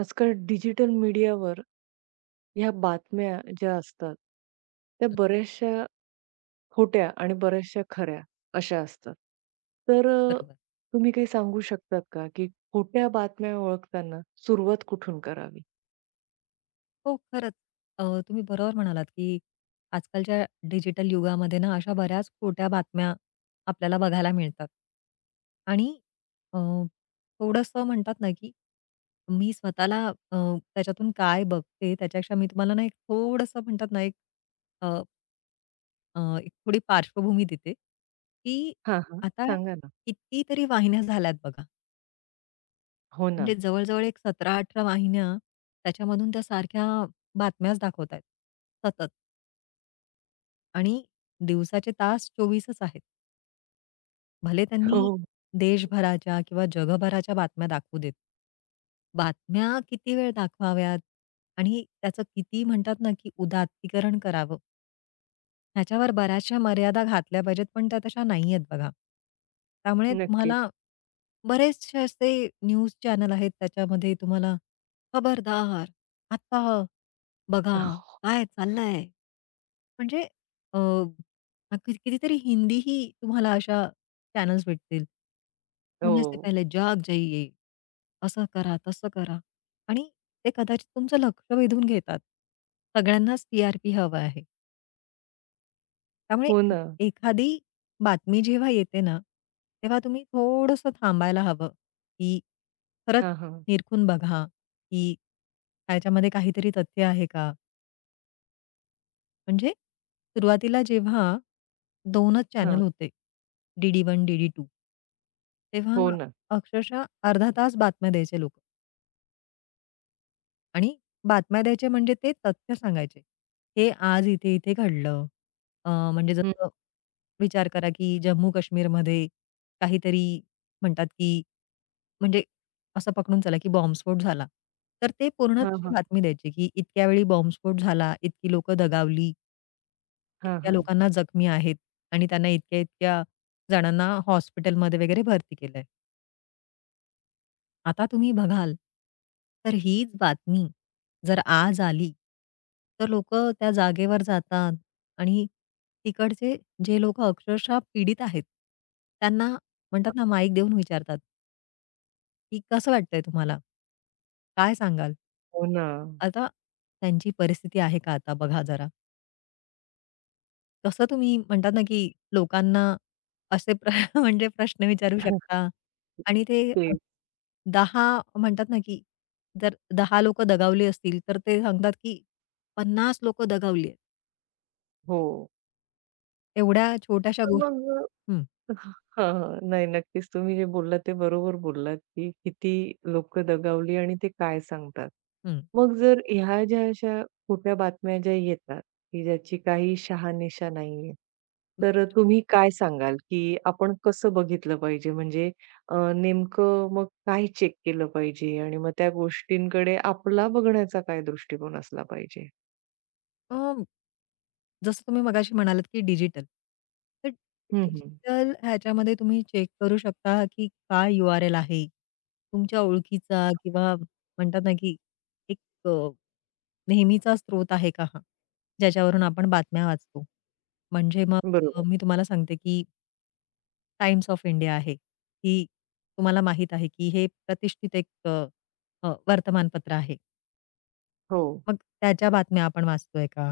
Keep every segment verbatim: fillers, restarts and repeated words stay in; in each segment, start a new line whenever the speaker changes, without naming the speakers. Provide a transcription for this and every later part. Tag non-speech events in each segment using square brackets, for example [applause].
आजकाल डिजिटल मीडियावर ह्या बातम्या ज्या असतात, त्या बऱ्याचशा खोट्या आणि बऱ्याचशा खऱ्या अशा असतात. तर अ,
बरोबर.
तुम्ही काही सांगू शकतात का, की खोट्या बातम्या ओळखताना सुरुवात कुठून करावी?
हो, खरंच. अ, तुम्ही बरोबर म्हणालात, की आजकालच्या डिजिटल युगामध्ये ना, अशा बऱ्याच खोट्या बातम्या आपल्याला बघायला मिळतात. आणि अ, थोडंसं म्हणतात ना, की मी स्वतःला अ, त्याच्यातून काय बघते, त्याच्यापेक्षा मी तुम्हाला ना, एक थोडंसं म्हणतात ना, एक अ, अ, एक थोडी पार्श्वभूमी देते, की
हां, हां.
आता
सांगा ना.
कितीतरी वाहिन्या झाल्यात बघा.
हो ना.
म्हणजे जवळ-जवळ एक सतरा अठरा वाहिन्या त्याच्यामधून त्या सारख्या बातम्याच दाखवतायत, सतत आणि दिवसाचे तास चोवीसच आहेत. भले त्यांनी
हो,
देशभराच्या किंवा जगभराच्या बातम्या दाखवू देत. बातम्या किती वेळ दाखवाव्यात आणि त्याचं किती म्हणतात ना, की उदात्तीकरण करावं. ह्याच्यावर बऱ्याचशा मर्यादा घातल्या पाहिजेत, पण त्या तशा नाहीयेत बघा. त्यामुळे
नक्कीच.
तुम्हाला बरेचसे असे न्यूज चॅनल आहेत, त्याच्यामध्ये तुम्हाला खबरदार, आता बघा, काय चाललंय. म्हणजे अ, किती कितीतरी हिंदीही तुम्हाला अशा चॅनल्स भेटतील. सोने से
हो.
पहले जाग जाइये, असं करा, तसं करा आणि ते कदाचित तुमचं लक्ष वेधून घेतात. सगळ्यांनाच टी-आर-पी हवं आहे. त्यामुळे
हो
ए
ना.
एखादी बातमी जेव्हा येते ना, तेव्हा तुम्ही थोडंसं थांबायला हवं, की खरंच
हां, हां.
निरखून बघा, की त्याच्यामध्ये काहीतरी तथ्य आहे का? म्हणजे सुरुवातीला जेव्हा दोनच चॅनल
हां.
होते, डी-डी एक, डी-डी दोन तेव्हा
हो ना.
अक्षरशः अर्धा तास बातम्या द्यायचे लोकं. आणि बातम्या द्यायच्या म्हणजे ते तथ्य सांगायचे. हे आज इथे-इथे घडलं. अ, म्हणजे
हं.
जसं विचार करा, की जम्मू-काश्मीरमध्ये काहीतरी म्हणतात, की म्हणजे असं पकडून चला, की बॉम्बस्फोट झाला. तर ते पूर्ण
हां,
तशी
हां.
बातमी द्यायची, की इतक्या वेळी बॉम्बस्फोट झाला, इतकी लोकं दगावली,
हां,
इतक्या
हां.
लोकांना जखमी आहेत आणि त्यांना इतक्या-इतक्या जणांना हॉस्पिटलमध्ये वगैरे भरती केलंय. आता तुम्ही बघाल, तर हीच बातमी जर आज आली, तर लोक त्या जागेवर जातात आणि तिकडचे जे लोक अक्षरशः पीडित आहेत, त्यांना म्हणतात ना माईक देऊन विचारतात, की "कसं वाटतंय तुम्हाला? काय सांगाल?"
हो ना.
आता त्यांची परिस्थिती आहे का आता बघा जरा. कसं तुम्ही म्हणतात ना, की लोकांना असे प्र [laughs] म्हणजे प्रश्न विचारू
[laughs]
शकता आणि ते अ,
तेच.
दहा म्हणतात ना, की जर दहा लोकं दगावली असतील, तर ते सांगतात, की पन्नास लोकं दगावली आहेत.
हो.
एवढ्या छोट्याशा
तर मग
गोष्टी हं,
हां, हां. नाही, नक्कीच तुम्ही जे बोललात ते बरोबर बोललात, की किती लोकं दगावली आणि ते काय सांगतात.
हं.
मग जर ह्या ज्या अशा खोट्या बातम्या ज्या येतात, की ज्याची काही शहानिशा नाहीये, तर
बरोबर.
तुम्ही काय सांगाल, की आपण कसं बघितलं पाहिजे? म्हणजे अ, नेमकं मग काय चेक केलं पाहिजे आणि मग त्या गोष्टींकडे आपला बघण्याचा काय दृष्टिकोन असला पाहिजे?
जसं तुम्ही मगाशी म्हणालात, की डिजिटल. तर
हं, हं.
डिजिटल ह्याच्यामध्ये तुम्ही चेक करू शकता, की काय यू-आर-एल आहे. तुमच्या ओळखीचा किंवा म्हणतात ना, की एक अ, नेहमीचा स्रोत आहे का हा? ज्याच्यावरून आपण बातम्या वाचतो. म्हणजे मग अ,
बरोबर.
मी तुम्हाला सांगते, की टाइम्स ऑफ इंडिया आहे, की तुम्हाला माहीत आहे, की हे प्रतिष्ठित एक अ, अ, वर्तमानपत्र आहे.
हो.
मग त्याच्या बातम्या आपण वाचतोय का?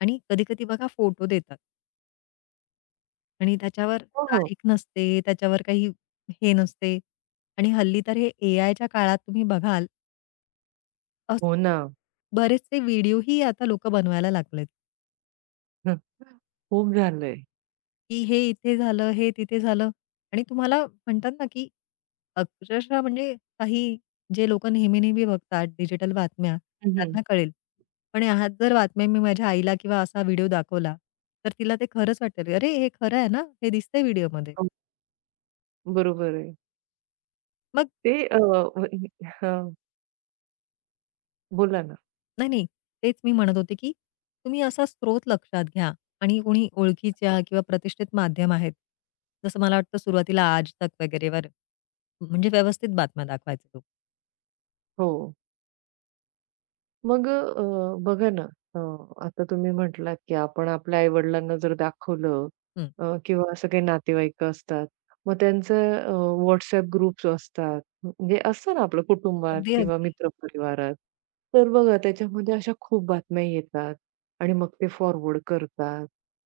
आणि कधी-कधी बघा फोटो देतात. आणि त्याच्यावर
हो, हो.
तारीख नसते, त्याच्यावर काही हे नसते. आणि हल्ली तर हे एआयच्या काळात तुम्ही बघाल,
हो
असे
ना.
बरेचसे व्हिडिओही आता लोकं बनवायला लागलेत,
हं. खूप झालंय.
की हे इथे झालं, हे तिथे झालं आणि तुम्हाला म्हणतात ना, की अक्षरशः म्हणजे काही जे लोकं नेहमी-नेहमी बघतात डिजिटल बातम्या,
हं, हं.
त्यांना कळेल. पण ह्यात जर बातम्या मी माझ्या आईला किंवा असा व्हिडिओ दाखवला, तर तिला ते खरंच वाटेल, "अरे, हे खरं आहे ना? हे दिसतंय व्हिडिओमध्ये."
बरोबर आहे.
मग
ते अ, हां, बोला ना.
नाही, नाही. तेच मी म्हणत होते, की तुम्ही असा स्रोत लक्षात घ्या आणि कोणी ओळखीच्या किंवा प्रतिष्ठित माध्यम आहेत. जसं मला वाटतं सुरुवातीला आज तक वगैरेवर म्हणजे व्यवस्थित बातम्या दाखवायचे लोक.
हो. मग अ, बघा ना, अ, आता तुम्ही म्हटलात, की आपण आपल्या आई-वडिलांना जर दाखवलं
हं.
अ, किंवा असं काही नातेवाईक असतात, मग त्यांचं अ, ग्रुप्स असतात. म्हणजे असतं ना आपलं कुटुंबात
अगदी,
किंवा
अगदी.
मित्रपरिवारात. तर बघा त्याच्यामध्ये अशा खूप बातम्या येतात आणि मग ते फॉरवर्ड करतात.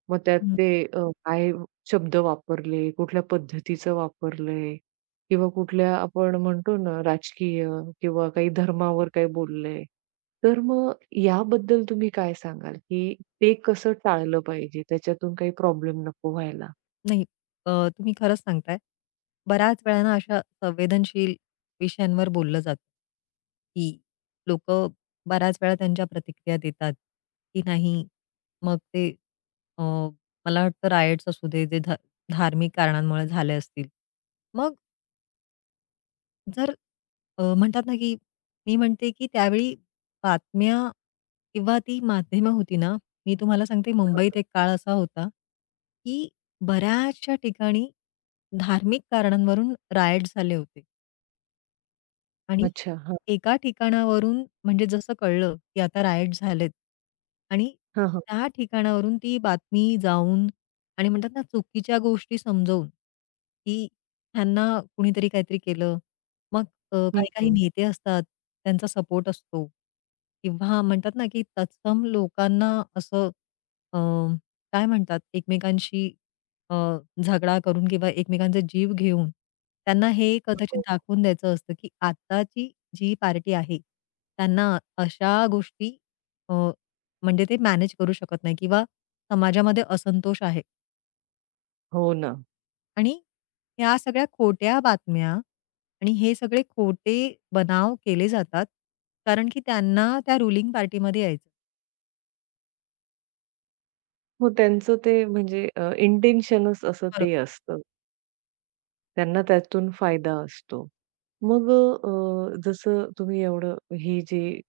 मग त्यात ते अ, काय शब्द वापरले, कुठल्या पद्धतीचं वापरलंय किंवा कुठल्या आपण म्हणतो ना राजकीय किंवा काही धर्मावर काही बोललंय. तर मग याबद्दल तुम्ही काय सांगाल, की ते कसं टाळलं पाहिजे? त्याच्यातून काही प्रॉब्लेम नको व्हायला?
नाही, अ, तुम्ही खरंच सांगताय. बऱ्याच वेळा ना अशा संवेदनशील विषयांवर बोललं जातं, की लोकं बऱ्याच वेळा त्यांच्या प्रतिक्रिया देतात, की नाही. मग ते अ, मला वाटतं रायट्स असू दे, जे धा धार्मिक कारणांमुळे झाले असतील. मग जर अ, म्हणतात ना, की मी म्हणते, की त्यावेळी बातम्या किंवा ती माध्यमं होती ना, मी तुम्हाला सांगते मुंबईत एक काळ असा होता, की बऱ्याचशा ठिकाणी धार्मिक कारणांवरून रायट्स झाले होते आणि
अच्छा. हां.
एका ठिकाणावरून म्हणजे जसं कळलं, की आता रायट झालेत आणि
हां, हां.
त्या ठिकाणावरून ती बातमी जाऊन आणि म्हणतात ना, चुकीच्या गोष्टी समजवून, की ह्यांना कुणीतरी काहीतरी केलं. मग अ,
हं,
काही-काही
हं.
नेते असतात, त्यांचा सपोर्ट असतो किंवा म्हणतात ना, की तत्सम लोकांना असं अ, काय म्हणतात, एकमेकांशी अ, झगडा करून किंवा एकमेकांचा जीव घेऊन त्यांना हे कदाचित
हो.
दाखवून द्यायचं असतं, की आत्ताची जी पार्टी आहे, त्यांना अशा गोष्टी अ, म्हणजे ते मॅनेज करू शकत नाही किंवा समाजामध्ये असंतोष आहे
हो ना.
आणि ह्या सगळ्या खोट्या बातम्या आणि हे सगळे खोटे बनाव केले जातात, कारण की त्यांना त्या रुलिंग पार्टीमध्ये यायचं.
मग त्यांचं ते म्हणजे अ, इंटेन्शनच असं ते
बरोबर,
असतं. त्यांना त्यातून फायदा असतो. मग अ, जसं तुम्ही एवढं ही जी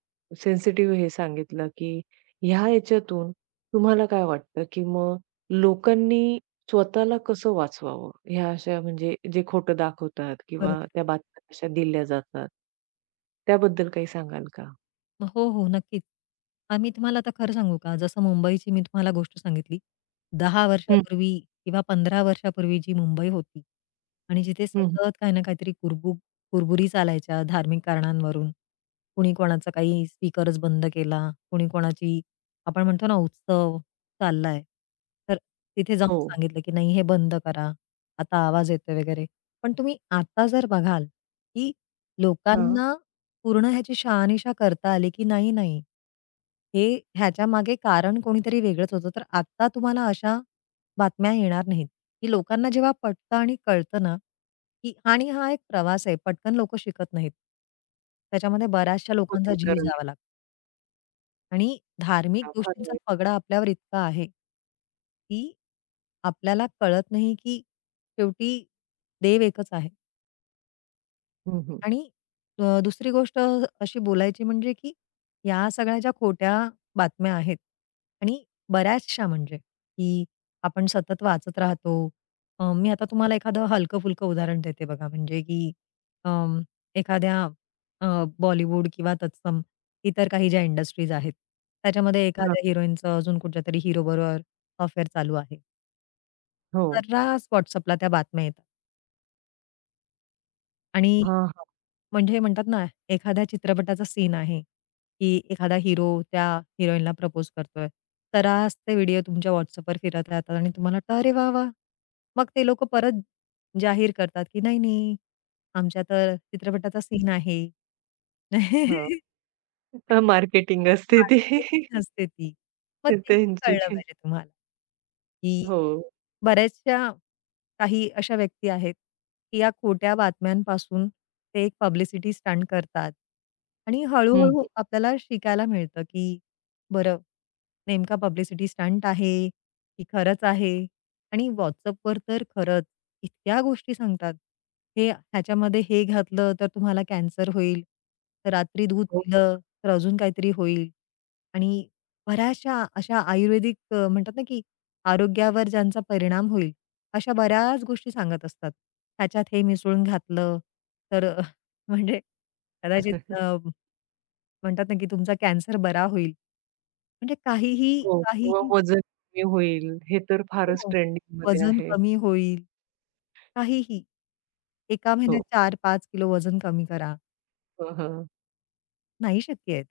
सेन्सिटिव्ह हे सांगितलं, की ह्या याच्यातून तुम्हाला काय वाटतं, की मग लोकांनी स्वतःला कसं वाचवावं? ह्या अशा म्हणजे जे खोटं दाखवतात किंवा
बरोबर.
त्या बातम्या अशा दिल्या जातात. त्याबद्दल काही सांगाल का?
हो, हो. नक्कीच. आम्ही तुम्हाला आता खरं सांगू का? जसं मुंबईची मी तुम्हाला गोष्ट सांगितली. दहा
हं,
वर्षापूर्वी किंवा पंधरा वर्षापूर्वी जी मुंबई होती आणि जिथे
हं, हं.
सतत काही ना काहीतरी कुरबुर कुरबुरी चालायच्या धार्मिक कारणांवरून. कुणी कोणाचा काही स्पीकरच बंद केला, कुणी कोणाची आपण म्हणतो ना उत्सव चाललाय. तर तिथे जाऊन
हो.
सांगितलं की "नाही हे बंद करा. आता आवाज येतोय" वगैरे. पण तुम्ही आता जर बघाल की
हां.
लोकांना पूर्ण ह्याची शहानिशा करता आली, की नाही, नाही. हे ह्याच्या मागे कारण कोणीतरी वेगळंच होतं. तर आत्ता तुम्हाला अशा बातम्या येणार नाहीत, की लोकांना जेव्हा पटतं आणि कळतं ना, की आणि हा एक प्रवास आहे. पटकन लोकं शिकत नाहीत. त्याच्यामध्ये बऱ्याचशा लोकांचा
होती
जीव
करायला
जावा लागतो आणि धार्मिक
फार
गोष्टींचा
वाईट.
पगडा आपल्यावर इतका आहे, की आपल्याला कळत नाही, की शेवटी देव एकच आहे.
हं, हं.
आणि अ, दुसरी गोष्ट अशी बोलायची म्हणजे, की या सगळ्या ज्या खोट्या बातम्या आहेत आणि बऱ्याचशा म्हणजे, की आपण सतत वाचत राहतो. अ, मी आता तुम्हाला एखादं हलकं-फुलकं उदाहरण देते बघा, म्हणजे की अं, एखाद्या अ, बॉलिवूड किंवा तत्सम इतर काही ज्या इंडस्ट्रीज आहेत, त्याच्यामध्ये
हां.
एखाद्या हिरोईनचं अजून कुठच्यातरी हिरोबरोबर अफेअर चालू आहे.
हो.
सर्रास WhatsAppला त्या बातम्या येतात आणि
हां, हां.
म्हणजे म्हणतात ना, एखाद्या चित्रपटाचा सीन आहे, की एखादा हिरो त्या हिरोईनला प्रपोज करतोय. सर्रास ते व्हिडिओ तुमच्या WhatsAppवर फिरत राहतात आणि तुम्हाला वाटतं, "अरे वाह, वाह!" मग ते लोकं परत जाहीर करतात, की "नाही, नाही, आमच्या तर चित्रपटाचा सीन आहे."
हां.
[laughs]
मार्केटिंग असते ती.
मार्केटिंग असते ती. मग तेही
त्यांची
कळलं पाहिजे तुम्हाला, की
हो.
बऱ्याचशा काही अशा व्यक्ती आहेत, की या खोट्या बातम्यांपासून ते एक पब्लिसिटी स्टंट करतात आणि
हं,
हळू-हळू
हं.
आपल्याला शिकायला मिळतं, की बरं नेमका पब्लिसिटी स्टंट आहे, की खरंच आहे आणि WhatsAppवर तर खरंच इतक्या गोष्टी सांगतात. हे ह्याच्यामध्ये हे घातलं तर तुम्हाला कॅन्सर होईल, तर रात्री दूध
हो.
पिलं तर अजून काहीतरी होईल आणि बऱ्याचशा अशा आयुर्वेदिक अ, म्हणतात ना, की आरोग्यावर ज्यांचा परिणाम होईल, अशा बऱ्याच गोष्टी सांगत असतात. ह्याच्यात हे मिसळून घातलं, तर अ, [laughs] म्हणजे कदाचित
[laughs]
अ, म्हणतात ना, की तुमचा कॅन्सर बरा होईल. म्हणजे काहीही
हो. किंवा
काहीही
वजन कमी होईल, हे तर फारच
हो,
ट्रेंडिंगमध्ये
वजन
आहे.
कमी होईल, काहीही. एका
हो.
महिन्यात चार पाच किलो वजन कमी करा.
हं, हं.
नाही शक्य आहे. ते.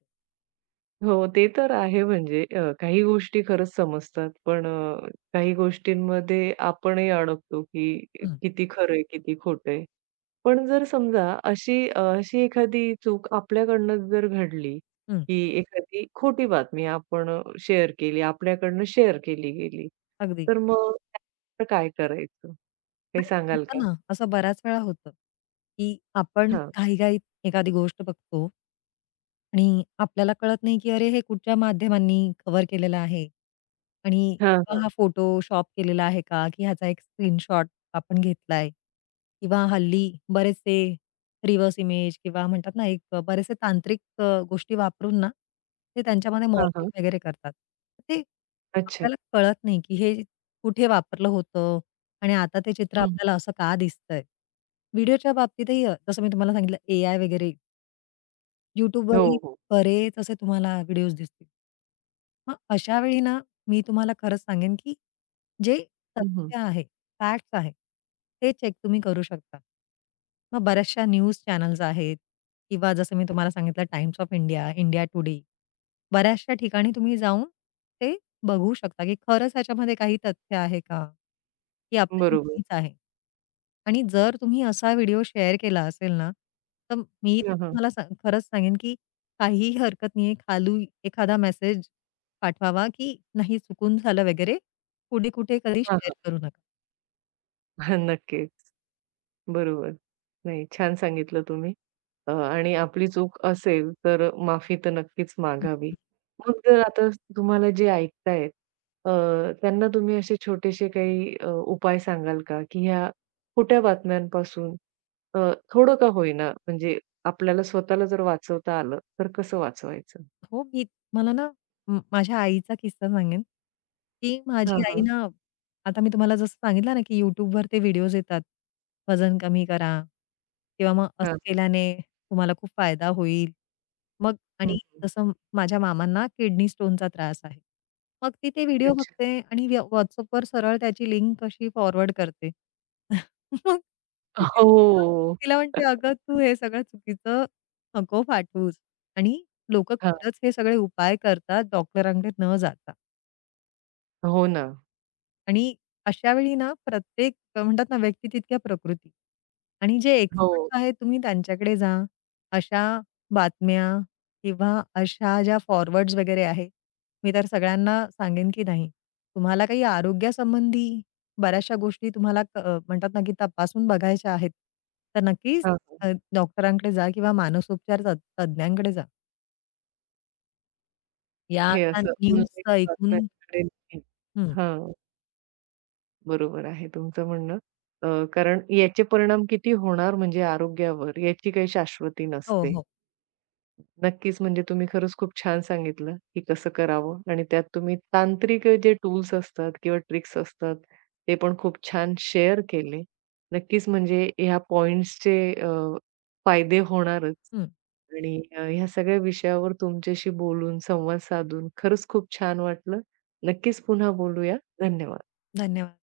हो, ते तर आहे म्हणजे अ, काही गोष्टी खरंच समजतात. पण अ, काही गोष्टींमध्ये आपणही अडकतो, की
हं,
किती खरं आहे, किती खोटं आहे. पण जर समजा अशी अ, अशी एखादी चूक आपल्याकडनं जर घडली,
हं.
की एखादी खोटी बातमी आपण अ, शेअर केली, आपल्याकडनं शेअर केली गेली,
अगदी.
तर मग त्यानंतर काय करायचं? काही
नाही,
सांगाल
होतं
का?
ना, असं बऱ्याच वेळा होतं, की आपण
हां.
घाईघाईत एखादी गोष्ट बघतो आणि आपल्याला कळत नाही, की अरे हे कुठच्या माध्यमांनी कव्हर केलेलं आहे आणि
हां,
किंवा हा
हां.
फोटोशॉप केलेला आहे का? की ह्याचा एक स्क्रीनशॉट आपण घेतलाय किंवा हल्ली बरेचसे रिव्हर्स इमेज किंवा म्हणतात ना, एक बरेचसे तांत्रिक अ, गोष्टी वापरून ना, ते त्यांच्यामध्ये
हां, हां.
मॉर्फिंग वगैरे करतात. ते
अच्छा.
आपल्याला कळत नाही, की हे कुठे वापरलं होतं? आणि आता ते चित्र
हं.
आपल्याला असं का दिसतंय? व्हिडिओच्या बाबतीतही अ, जसं मी तुम्हाला सांगितलं एआय वगैरे,
हो,
YouTubeवरही
हो.
बरेच असे तुम्हाला व्हिडिओज दिसतील. मग अशा वेळी ना, मी तुम्हाला खरंच सांगेन, की जे
हं,
सत्य आहे, फॅक्ट्स आहे, ते चेक तुम्ही करू शकता. मग बऱ्याचशा न्यूज चॅनल्स आहेत किंवा जसं मी तुम्हाला सांगितलं Times of India, India today, बऱ्याचशा ठिकाणी तुम्ही जाऊन ते बघू शकता, की खरंच ह्याच्यामध्ये काही तथ्य आहे का? की आपलं हे
बरोबर.
उगीच आहे. आणि जर तुम्ही असा व्हिडिओ शेअर केला असेल ना, तर मी तर
हां, हां.
तुम्हाला सांग खरंच सांगेन, की काहीही हरकत नाहीये. खाली एखादा मेसेज पाठवावा, की नाही चुकून झालं वगैरे. पुढे कुठे कधी
हां,
शेअर
हां.
करू नका.
[laughs] हां, नक्कीच. बरोबर. नाही, छान सांगितलं तुम्ही. अ, आणि आपली चूक असेल, तर माफी तर नक्कीच मागावी. मग जर आता तुम्हाला जे ऐकतायत, अ, त्यांना तुम्ही असे छोटेसे काही अ, उपाय सांगाल का, की ह्या खोट्या बातम्यांपासून अ, थोडं का होईना, म्हणजे आपल्याला स्वतःला जर वाचवता आलं, तर कसं वाचवायचं?
हो, मी तुम्हाला ना म माझ्या आईचा किस्सा सांगेन, की माझी
हां,
आई
हां.
ना आता मी तुम्हाला जसं सांगितलं ना, की YouTubeवर ते व्हिडिओज येतात, वजन कमी करा किंवा मग
हां.
असं केल्याने तुम्हाला खूप फायदा होईल. मग
हं,
आणि
हं.
जसं माझ्या मामांना किडनी स्टोनचा त्रास आहे. मग ती ते व्हिडिओ
अच्छा.
बघते आणि व्य WhatsAppवर सरळ त्याची लिंक अशी फॉरवर्ड करते. [laughs] मग ती-
हो.
तिला तिला म्हणते, "अगं, तू हे सगळं चुकीचं नको पाठवूस" आणि लोकं
हां.
खरंच हे सगळे उपाय करतात डॉक्टरांकडे न जाता
हो ना.
आणि अशा वेळी ना प्रत्येक अ, म्हणतात ना, व्यक्ती तितक्या प्रकृती आणि जे
हो.
एक्सपर्ट्स आहेत तुम्ही त्यांच्याकडे जा. अशा बातम्या किंवा अशा ज्या फॉरवर्ड्स वगैरे आहेत, मी तर सगळ्यांना सांगेन की नाही, तुम्हाला काही आरोग्यासंबंधी बऱ्याचशा गोष्टी तुम्हाला क अ, म्हणतात ना, की तपासून बघायच्या आहेत. तर नक्कीच
हां.
अ, डॉक्टरांकडे जा किंवा मानसोपचार तज्ञांकडे जा. या
हे
अशा
असं
न्यूज
ऑनलाईन
ऐकून
बातम्यांकडे नाही.
हं.
हां, बरोबर आहे तुमचं म्हणणं. अ, कारण याचे परिणाम किती होणार म्हणजे आरोग्यावर याची काही शाश्वती
हो,
नसते.
हो.
नक्कीच, म्हणजे तुम्ही खरंच खूप छान सांगितलं, की कसं करावं आणि त्यात तुम्ही तांत्रिक जे टूल्स असतात किंवा ट्रिक्स असतात, ते पण खूप छान शेअर केले. नक्कीच, म्हणजे ह्या पॉइंट्सचे अ, फायदे होणारच
हं.
आणि अ, ह्या सगळ्या विषयावर तुमच्याशी बोलून, संवाद साधून खरंच खूप छान वाटलं. नक्कीच पुन्हा बोलूया. धन्यवाद.
धन्यवाद.